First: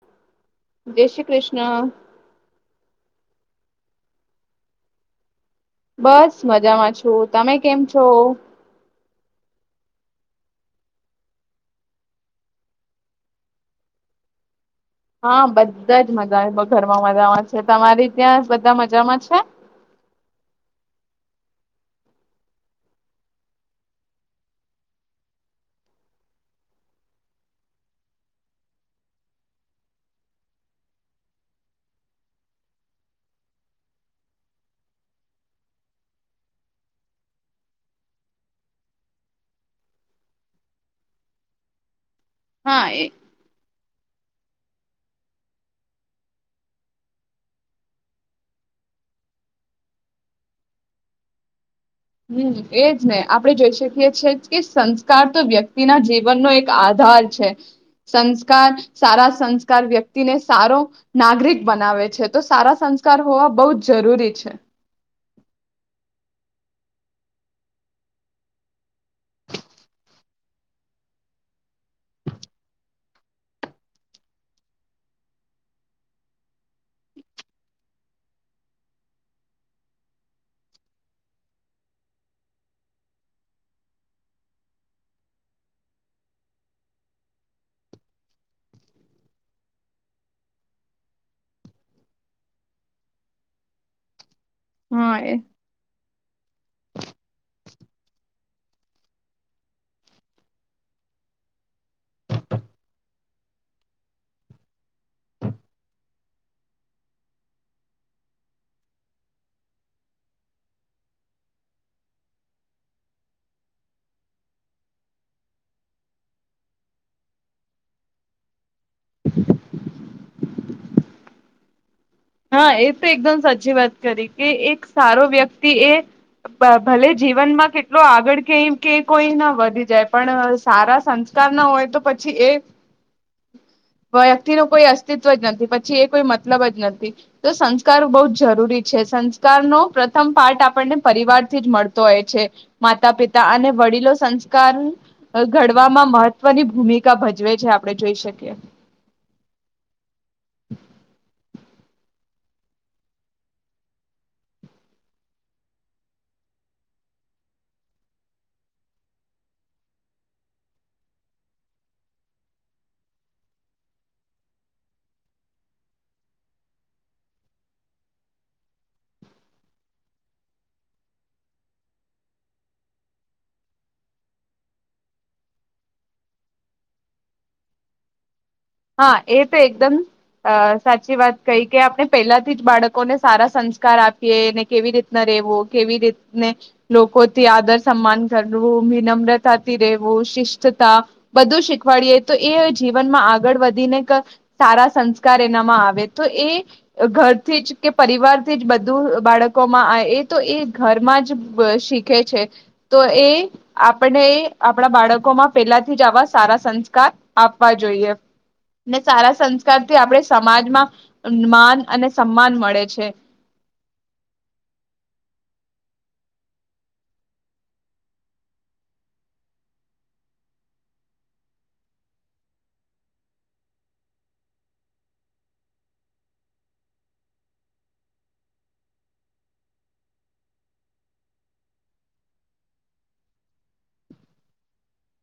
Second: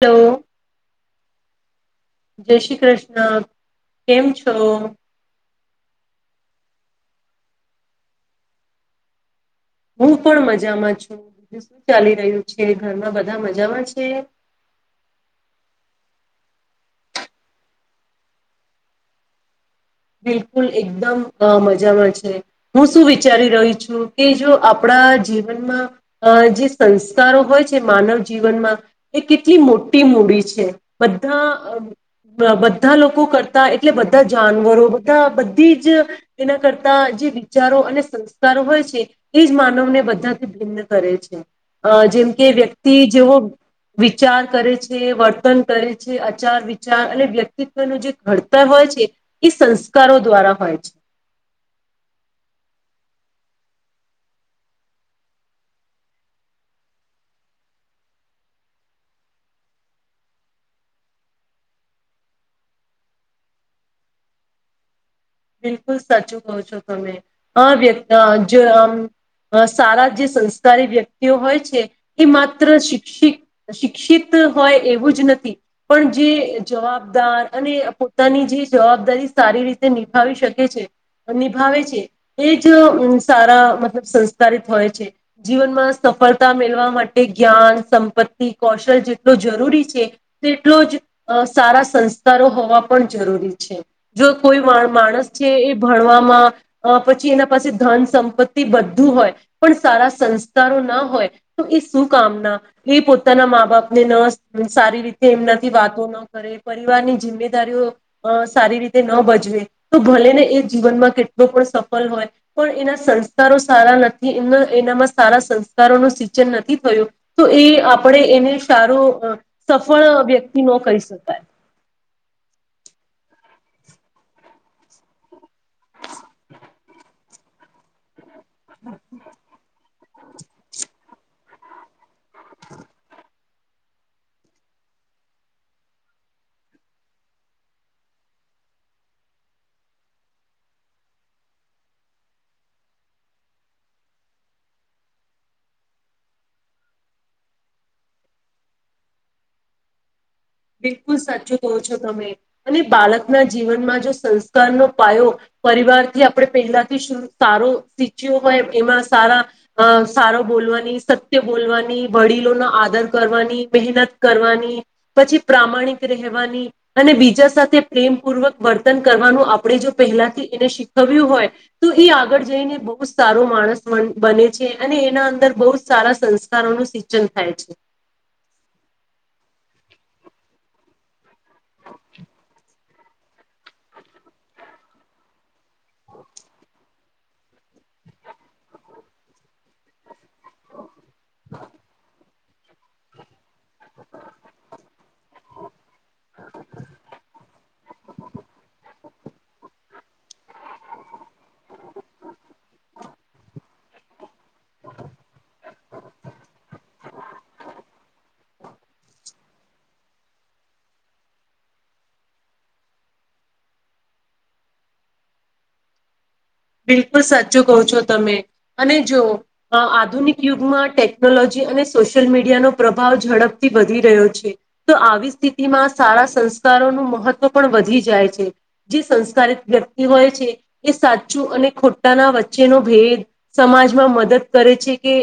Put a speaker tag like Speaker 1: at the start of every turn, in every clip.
Speaker 1: [unintelligible]
Speaker 2: જય શ્રી કૃષ્ણ
Speaker 1: જય શ્રી કૃષ્ણ ના કેમ છો
Speaker 2: બસ મજામાં છું, તમે કેમ છો.
Speaker 1: હું પણ મજામાં છું, [unintelligible] શું ચાલી રહ્યું છે, ઘરમાં બધા મજામાં છે.
Speaker 2: હા બધા જ મજા આવે ઘરમાં મજામાં છે, તમારી ત્યાં બધા મજામાં છે.
Speaker 1: બિલકુલ એકદમ મજામાં છે, હું શું વિચારી રહી છું, કે જો આપણા બધા બધી જ એના કરતા કે
Speaker 2: હા
Speaker 1: વ્યક્તિ
Speaker 2: એ
Speaker 1: જેવો વિચાર કરે છે, વર્તન કરે છે, આચાર વિચાર અને વ્યક્તિત્વનું જે ઘડતર હોય છે, એ સંસ કારો દ્વારા હોય છે.
Speaker 2: હમ એ જ નહી આપણે જોઈ શકીએી કે સંસ્કાર તો વ્યક્તિના જીવનનો એક આધાર છે, સંસ્કાર સારા સંસ્કાર વ્યક્તિને સારો નાગરિક બનાવે છે, તો સારા સંસ્કાર હોવા બહુ જ જરૂરી છે.
Speaker 1: બિલકુલ સાચું કહો છો તમે [unintelligible] આ સારા જે સંસ્કારી વ્યક્તિઓ હોય છે, એ માત્ર શિક્ષિત શિક્ષિત હોય એવું જ નથી પણ જે જવાબદાર અને પોતાની જે જવાબદારી સારી રીતે [unintelligible] શકે છે, નિભાવે છે, એ જ સારા મતલબ સંસ્કાર હોય છે, જીવનમાં સફળતા મેળવા માટે જ્ઞાન સંપત્તિ કૌશલ જેટલો જરૂરી છે, તેટલો જ સારા સંસ્કારો હોવા પણ જરૂરી છે, જો કોઈ માણસ માણસ છે એ ભણવા પછી એના પાસે ધન સંપત્તિ બધું હોય પણ સારા સંસ્કારો ના હોય તો એ શું કામના એ પોતાના મા બાપને ન સારી રીતે એમનાથી વાતો ન કરે પરિવારની જિમ્મેદારીઓ સારી રીતે ન ભજવે. તો ભલે ને એ જીવનમાં કેટલો પણ સફળ હોય પણ એના સંસ્કારો સારા નથી એ એનામાં સારા સંસ્કારોનું સિચન નથી થયું તો એ આપણે એને સારું સફળ વ્યક્તિ ન કહી શકાય.
Speaker 2: હા એ તો એકદમ સાચી વાત કરી કે એક સારો વ્યક્તિ એ ભલે જીવનમાં કેટલો આગળ [unintelligible] કઈ કે કોઈ ના વધી જાય. પણ સારા સંસ્કાર ના હોય તો પછી પછી એ વ્યક્તિ ન કોઈ અસ્તિત્વ જ નથી પછી એ કોઈ મતલબ જ નથી. તો સંસ્કાર બહુ જ જરૂરી છે, [unintelligible] પ્રથમ પારઠ આપણને પરિવારથી જ મળતો હોય છે, માતા પિતા અને વડીલો સંસ્કાર ઘડવામાં મહત્વની ભૂમિકા ભજવે છે, આપણે જોઈ શકીએ.
Speaker 1: બિલકુલ સાચું કહો છો તમે અને બાળકના જીવનમાં જો સંસ્કારનો પાયો પરિવારથી આપણે પહેલાથી શું સારો શીચ્યો હોય એમાં સારા સારો બોલવાની સત્ય બોલવાની વડીલોનો આદર કરવાની મહેનત કરવાની. પછી પ્રામાણિક રહેવાની અને બીજા સાથે પ્રેમ પૂર્વક વર્તન કરવાનું આપણે જો પહેલાથી એને શીખવ્યું હોય તો એ આગળ જઈને બહુ સારો માણસ બને છે, અને એના અંદર બહુ જ સારા સંસ્કારોનું સિંચન થાય છે.
Speaker 2: હા એ તો એકદમ અ સાચી વાત કઈ કે આપણે પહેલાથી જ બાળક ને સારા સંસ્કાર આપીએ એને કેવી રીતના રહેેવો. કેવી રીતને લોકોથી આદર સન્માન કરવું વિનમ્રતાથી રહેેવું શિસ્તતા બધું શીખવાડીએ તો એ જીવનમાં આગળ વધીને સારા સંસ્કાર એનામાં આવે તો એ ઘરથી જ કે પરિવારથી જ બધું બાળકોમાં આવે એ તો એ ઘરમાં જ શીખે છે, તો એ આપણે આપણા બાળકો માં પેલા થી જ આવા સારા સંસ્કાર આપવા જોઈએ. ને સારા સંસ્કાર થી આપણે સમાજમાં માન અને સન્માન મળે છે.
Speaker 1: બિલકુલ સાચો કહ છો તમે અને જો આધુનિક યુગમાં ટેકનોલોજી અને સોશિયલ મીડિયાનો પ્રભાવ ઝડપથી વધી રહ્યો છે, તો આવી સ્થિતિમાં સારા સંસ્કારોનું મહત્વ પણ વધી જાય છે, જે સંસ્કારિત વ્યક્તિ હોય છે, એ અને ખોટાના વચ્ચેનો ભેદ સમાજમાં મદદ કરે છે, કે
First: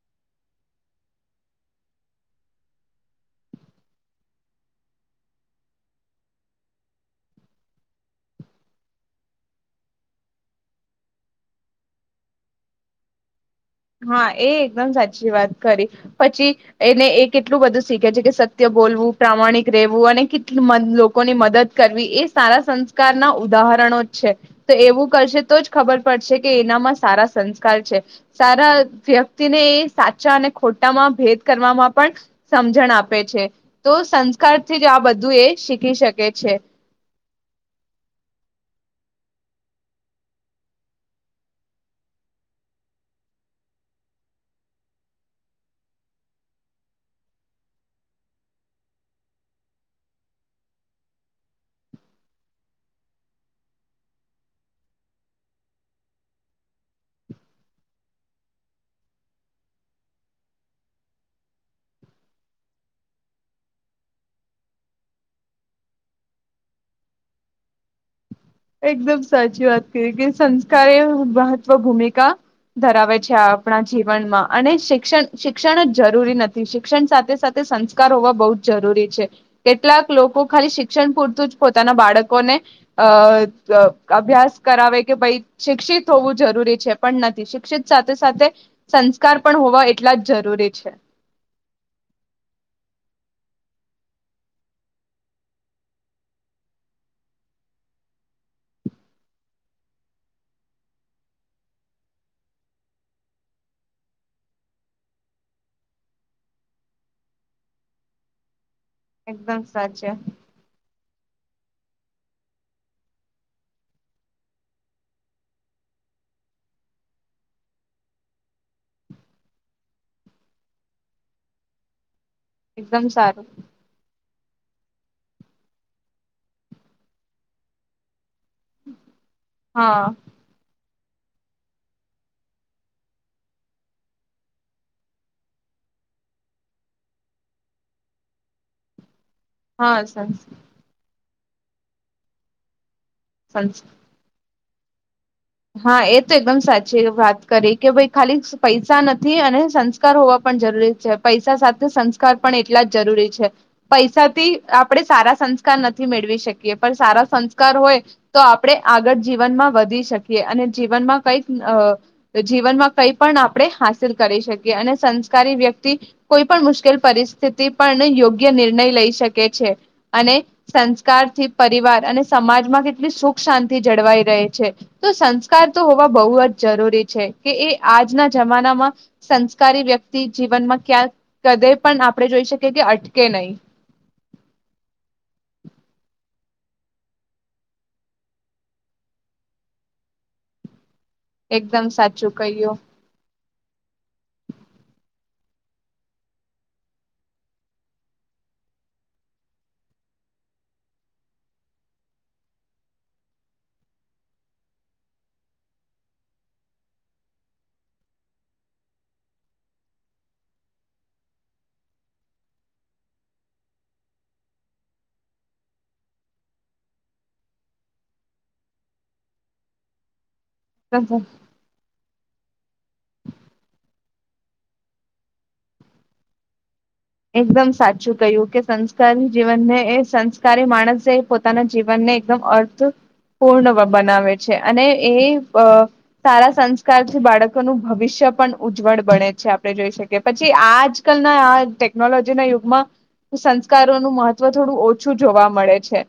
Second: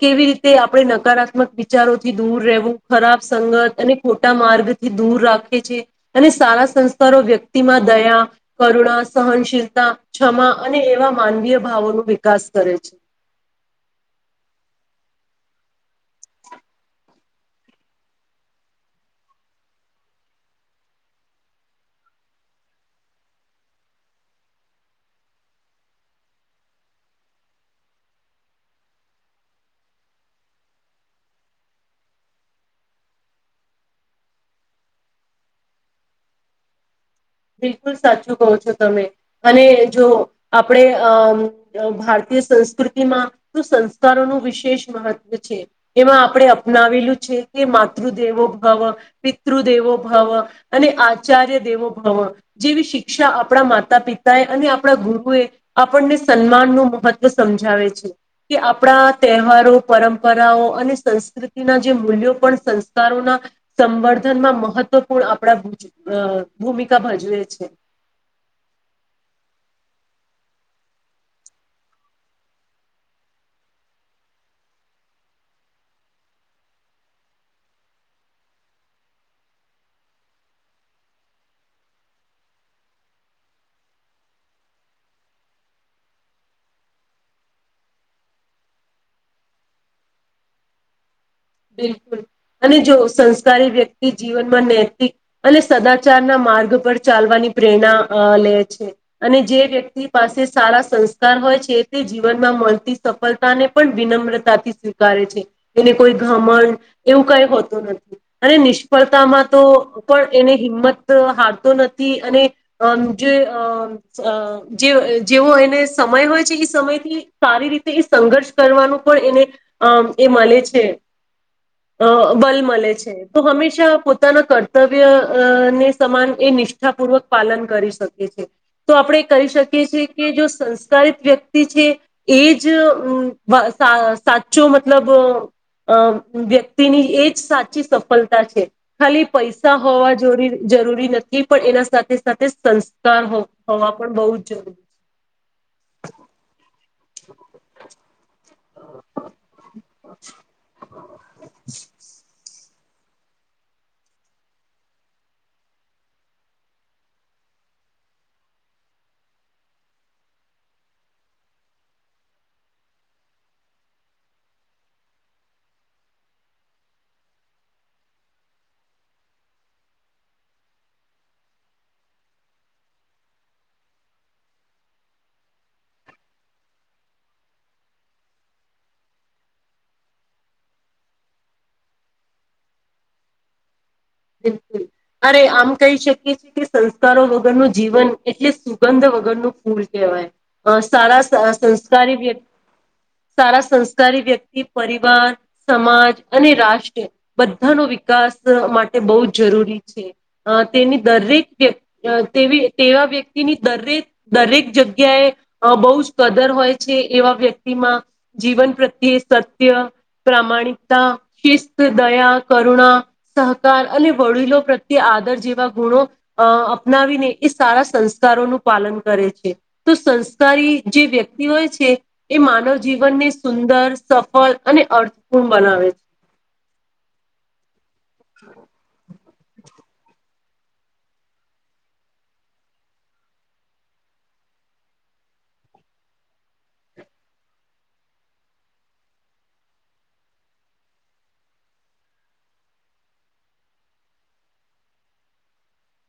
Speaker 1: કેવી રીતે આપણે નકારાત્મક વિચારોથી દૂર રહેવું ખરાબ સંગત અને ખોટા માર્ગ થી દૂર રાખે છે, અને સારા સંસ્કારો વ્યક્તિમાં દયા કરુણા સહનશીલતા. ક્ષમા અને એવા માનવીય ભાવો ન વિકાસ કરે છે.
Speaker 2: હા એ એકદમ સાચી વાત કરી પછી એને એ કેટલું બધું શીખે છે, કે સત્ય બોલવું પ્રામાણિક રહેેવું અને લોકોની મદદ કરવી એ સારા સંસ્કાર ના ઉદાહરણો જ છે, તો એવું કરશે તો જ ખબર પડશે કે એનામાં સારા સંસ્કાર છે. સારા વ્યક્તિને એ સાચા અને ખોટામાં ભેદ કરવામાં પણ સમજણ આપે છે, તો સંસ્કારથી જ આ બધું એ શીખી શકે છે.
Speaker 1: બિલકુલ સાચું કહો છો તમે અને જો આપણે અ ભારતીય સંસ્કૃતિમાં તો સંસ્કારોનું વિશેષ મહત્વ છે, એમાં આપણે અપનાવેલું છે, કે માતૃદેવો ભાવ પિતૃ દેવો ભાવ અને આચાર્ય દેવો જેવી શિક્ષા આપણા માતા પિતાએ અને આપણા ગુરુએ આપણને સન્માન નું મહત્વ સમજાવે છે, કે આપણા તહેવારો પરંપરાઓ અને સંસ્કૃતિના જે મૂલ્યો પણ સંસ્કારોના સંવર્ધનમાં મહત્વપૂર્ણ આપણા ભૂમિકા ભજવે છે
Speaker 2: એકદમ સાચી વાત કરી કે સંસ્કાર એ મહત્વ ભૂમિકા ધરાવે છે આપણા જીવનમાં અને શિક્ષણ શિક્ષણ જ જરૂરી નથી શિક્ષણ સાથે સાથે સંસ્કાર હોવા બહુ જ જરૂરી છે કેટલાક લોકો ખાલી શિક્ષણ પૂરતું જ પોતાના બાળકોને અ અભ્યાસ કરાવે કે ભાઈ શિક્ષિત હોવું જરૂરી છે પણ નથી શિક્ષિત સાથે સાથે સંસ્કાર પણ હોવા એટલા જ જરૂરી છે
Speaker 1: બિલકુલ અને જો સંસ્કારી વ્યક્તિ જીવનમાં નૈતિક અને સદાચાર ના માર્ગ પર ચાલવાની પ્રેરણા લે છે અને જે વ્યક્તિ પાસે સારા સંસ્કાર હોય છે તે જીવનમાં મળતી સફળતા ને પણ વિનમ્રતાથી સ્વીકારે છે એને કોઈ ઘમણ એવું કઈ હોતું નથી અને સ્ફળતામાં તો
Speaker 2: એકદમ સાચે
Speaker 1: પણ એને હિંમત હારતો નથી અને જે જે જેવો એને સમય હોય છે એ સમયથી સારી રીતે એ સંઘર્ષ કરવાનું પણ એને અમ એ મળે છે અ બલ મળે
Speaker 2: એકદમ
Speaker 1: છે તો
Speaker 2: સારું
Speaker 1: હંમેશા પો પોતાના કર્તવ્ય ને સમાન એ નિષ્ઠાપૂર્વક પાલન કરી શકે છે તો આપડણે કરી શકીએ
Speaker 2: હા
Speaker 1: છીએ કે સસ્તા સારી વ્યક્તિ છે એજ અ સાચો મતલબ અ વ્યક્તિની એજ સાચી સફળતા છે ખાલી પૈસા
Speaker 2: હા
Speaker 1: હોવા જો
Speaker 2: સંસ્
Speaker 1: જરૂરી નથી એ પણ એના સાથે સાથે સંસ્થા હો
Speaker 2: સંસ્
Speaker 1: હોવા પણ બહુ જરૂરી
Speaker 2: હા એ તો એકદમ સાચી વાત કરી કે ભાઈ ખાલી પૈસા નથી અને સંસ્કાર હોવા પણ જરૂરી છે પૈસા સાથે સંસ્કાર પણ એટલા જ જરૂરી છે પૈસાથી આપણે સારા સંસ્કાર નથી મેળવી શકીએ પણ સારા સંસ્કાર હોય તો આપણે આગણ જીવનમાં વધી શકીએ અને જીવનમાં કઈક જીવનમાં કંઈ પણ આપણે હાસિલ કરી શકીએ અને સંસ્કારી વ્યક્તિ કોઈ પણ મુશ્કેલ પરિસ્થિતિ પણ યોગ્ય નિર્ણય લઈ શકે છે અને સંસ્કારથી પરિવાર અને સમાજમાં કેટલી સુખ શાંતિ જળવાઈ રહે છે તો સંસ્કાર તો હોવા બહુ જ જરૂરી છે કે એ આજના જમાનામાં સંસ્કારી વ્યક્તિ જીવનમાં ક્યાંક કદે પણ આપણે જોઈ શકીએ કે અટકે નહી
Speaker 1: બિલકુલ અરે આમ કહી શકીએ છીએ સંસ્કારો વગરનું જીવન એટલે સુગંધ વગરનું ફૂલ કહેવાય બસ સારા સહ
Speaker 2: એકદમ
Speaker 1: સંસ્કારી
Speaker 2: સાચું
Speaker 1: વ્યક્તિ
Speaker 2: કહ્યું
Speaker 1: સારા સંસ્કારી વ્યક્તિ પરિવાર સમાજ અને રાષ્ટ્ર બધાનો વિકાસ માટે તે બહુ જ જરૂરી છે અ તેની દરેક વ્ય તેવી તેવા વ્યક્તિની દરેક દરેક જગ્યાએ અ બહુ જ કદર હોય છે એવા વ્યક્તિમાં જીવન પ્રત્યે સત્ય પ્રામાણિકતા શિસ્ત દયા કરુણા સહ કાર અને વડીલો પ્રત્યે આદર જેવા ગુણો અ અપનાવીને એ સારા સંસ્કારોનું પાલન કરે છે તો શસ સારી જે વ્યક્તિ હોય છે એ માનવ જીવનને સુંદર સફળ અને અર્થપૂર્ણ બનાવે છે
Speaker 2: એકદમ સાચી શું કહ્યું કે સંસ્કારની જીવનને એ સંસ્કારી માણસે પોતાના જીવનને એકદમ અર્થ પૂર્ણ બનાવે છે અને એ સારા સંસ્કારથી બાળકોનું ભવિષ્ય પણ ઉજ્જવળ બને છે આપણે જોઈ શકીએ પછી આજકલના આ ટેકનોલોજી ના યુગમાં સંસ્કારોનું મહત્વ થોડું ઓછું જોવા મળે છે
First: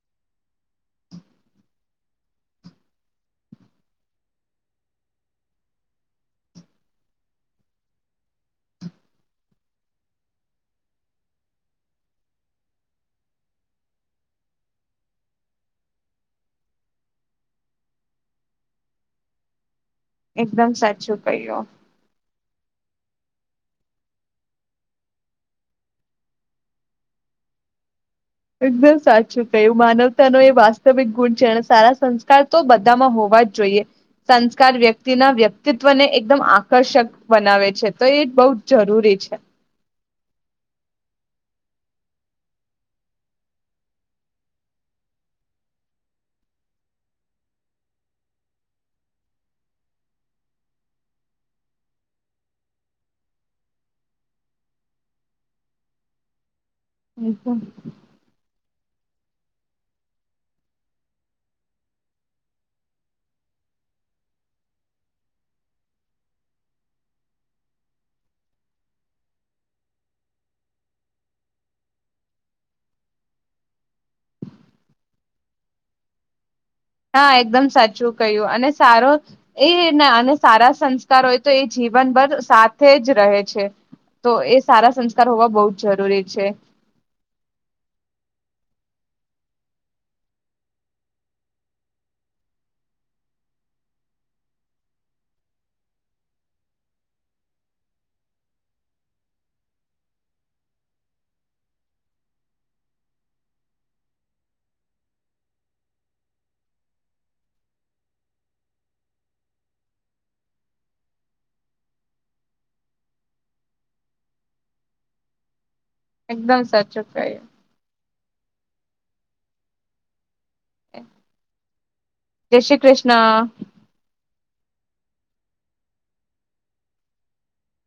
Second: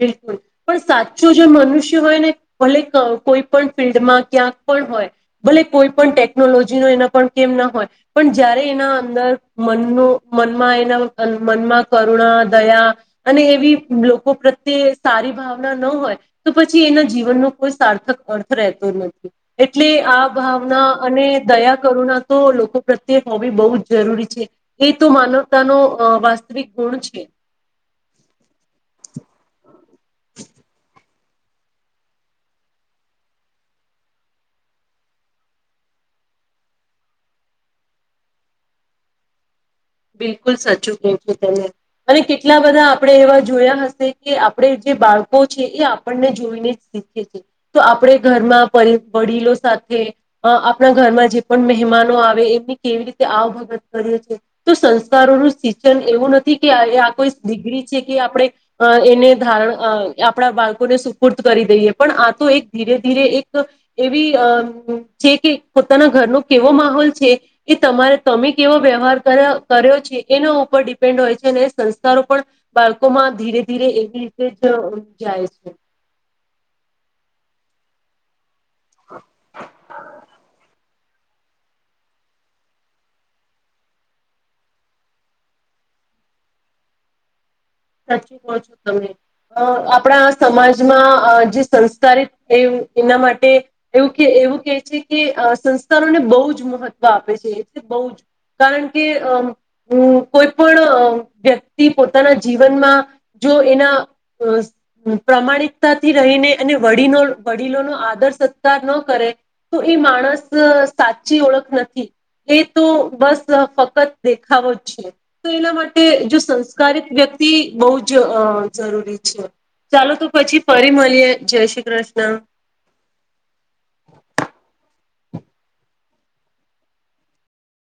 Speaker 1: બિલકુલ પણ સાચું જે મનુષ્ય હોય ને ભલે કોઈ પણ ફિલ્ડમાં ક્યાંક પણ હોય ભલે કોઈ પણ ટેકનોલોજીનો એના પણ કેમ ના હોય પણ જયારે એના અંદર મન મનમાં એના મનમાં કરુણા દયા અને એવી લોકો પ્રત્યે તે સારી ભાવના ન હોય તો પછી એના જીવનનો કોઈ સાર્થક અર્થ રહેતો જ નથી એટલે આ
Speaker 2: એકદમ
Speaker 1: ભાવના
Speaker 2: સાચું
Speaker 1: અને
Speaker 2: કહ્યું
Speaker 1: દયા કરુ ના તો લોકો પ્રત્યે હોબી બહુ જ જરૂરી છે એ તો માનવતાનો વાસ્તવિક ગુણ છે
Speaker 2: એકદમ સાચું કયુ માનવતા નો એ વાસ્તવિક ગુણ છે સારા સંસ્કાર તો બધામાં હોવા જ જોઈએ સંસ્કાર વ્યક્તિના વ્યક્તિત્વને એકદમ આકર્ષક બનાવે છે તો એ જ બહુ જ જરૂરી છે
Speaker 1: બિલકુલ સાચું કયુ છે તેને અને કેટલા બધા આપડે એવા જોયા હશે કે આપડે જે બાળકો છે એ આપણને જોઈને જ શીખે છે તો આપડે ઘરમાં પરી વડીલો સાથે અ આપણા ઘરમાં જે પણ મહેમાનો આવે એમની કેવી રીતે આવ ભગત કરીએ છીએ તો સંસ્કારોનું સિચન એવું નથી કે આ કોઈ દિગ્રી છે કે આપડે અ એને ધારણ અ આપણા બાળકોને સુપુર્દ કરી દઈએ પણ આ તો એક ધીરે ધીરે એક એવી અ છે કે પોતાના ઘરનો કેવો માહોલ છે એ તમારે તમે કેવા વ્યવહાર કર્ કર્યો છે એનો ઉપર ડિપેન્ડ હોય છે અને સંસ્થો પણ બાળકોમાં ધીરે ધીરે એવી રીતે જ જાય છે
Speaker 2: હા એકદમ સાચું કહ્યુ અને સારો એ ને સારા સંસ્ કાર હોય તો એ જીવનભર સાથે જ રહે છે તો એ સારા સંસ્કાર હોવા બહુ જ જરૂરી છે.
Speaker 1: સાચું કો છો તમે અ આપણા સમાજમાં અ જે સંસ્કારી છે એના માટે એવું કે એવું કેહે છે કે અ સંસ્કારોને બહુ જ મહત્વ આપે છે એટલે બહુ જ કારણ કે અ અ કોઈ પણ વ્યક્તિ પોતાના જીવનમાં જો એના પ્રમાણિકતાથી રહીને એ વડીનો વડીલોનો આદર સત્કાર ન કરે તો એ માણસ સાચી ઓળખ નથી એ તો બસ ફક્ત દેખાવો જ છે તો એના માટે જો
Speaker 2: એકદમ
Speaker 1: સંસ્કારિત
Speaker 2: સાચું કહ્યું
Speaker 1: વ્યક્તિ બહુ અ જરૂરી છે ચાલો તો પછી ફરી મલીએ જય શ્રી ક્રષ્ણ
Speaker 2: જય શ્રી કૃષ્ણ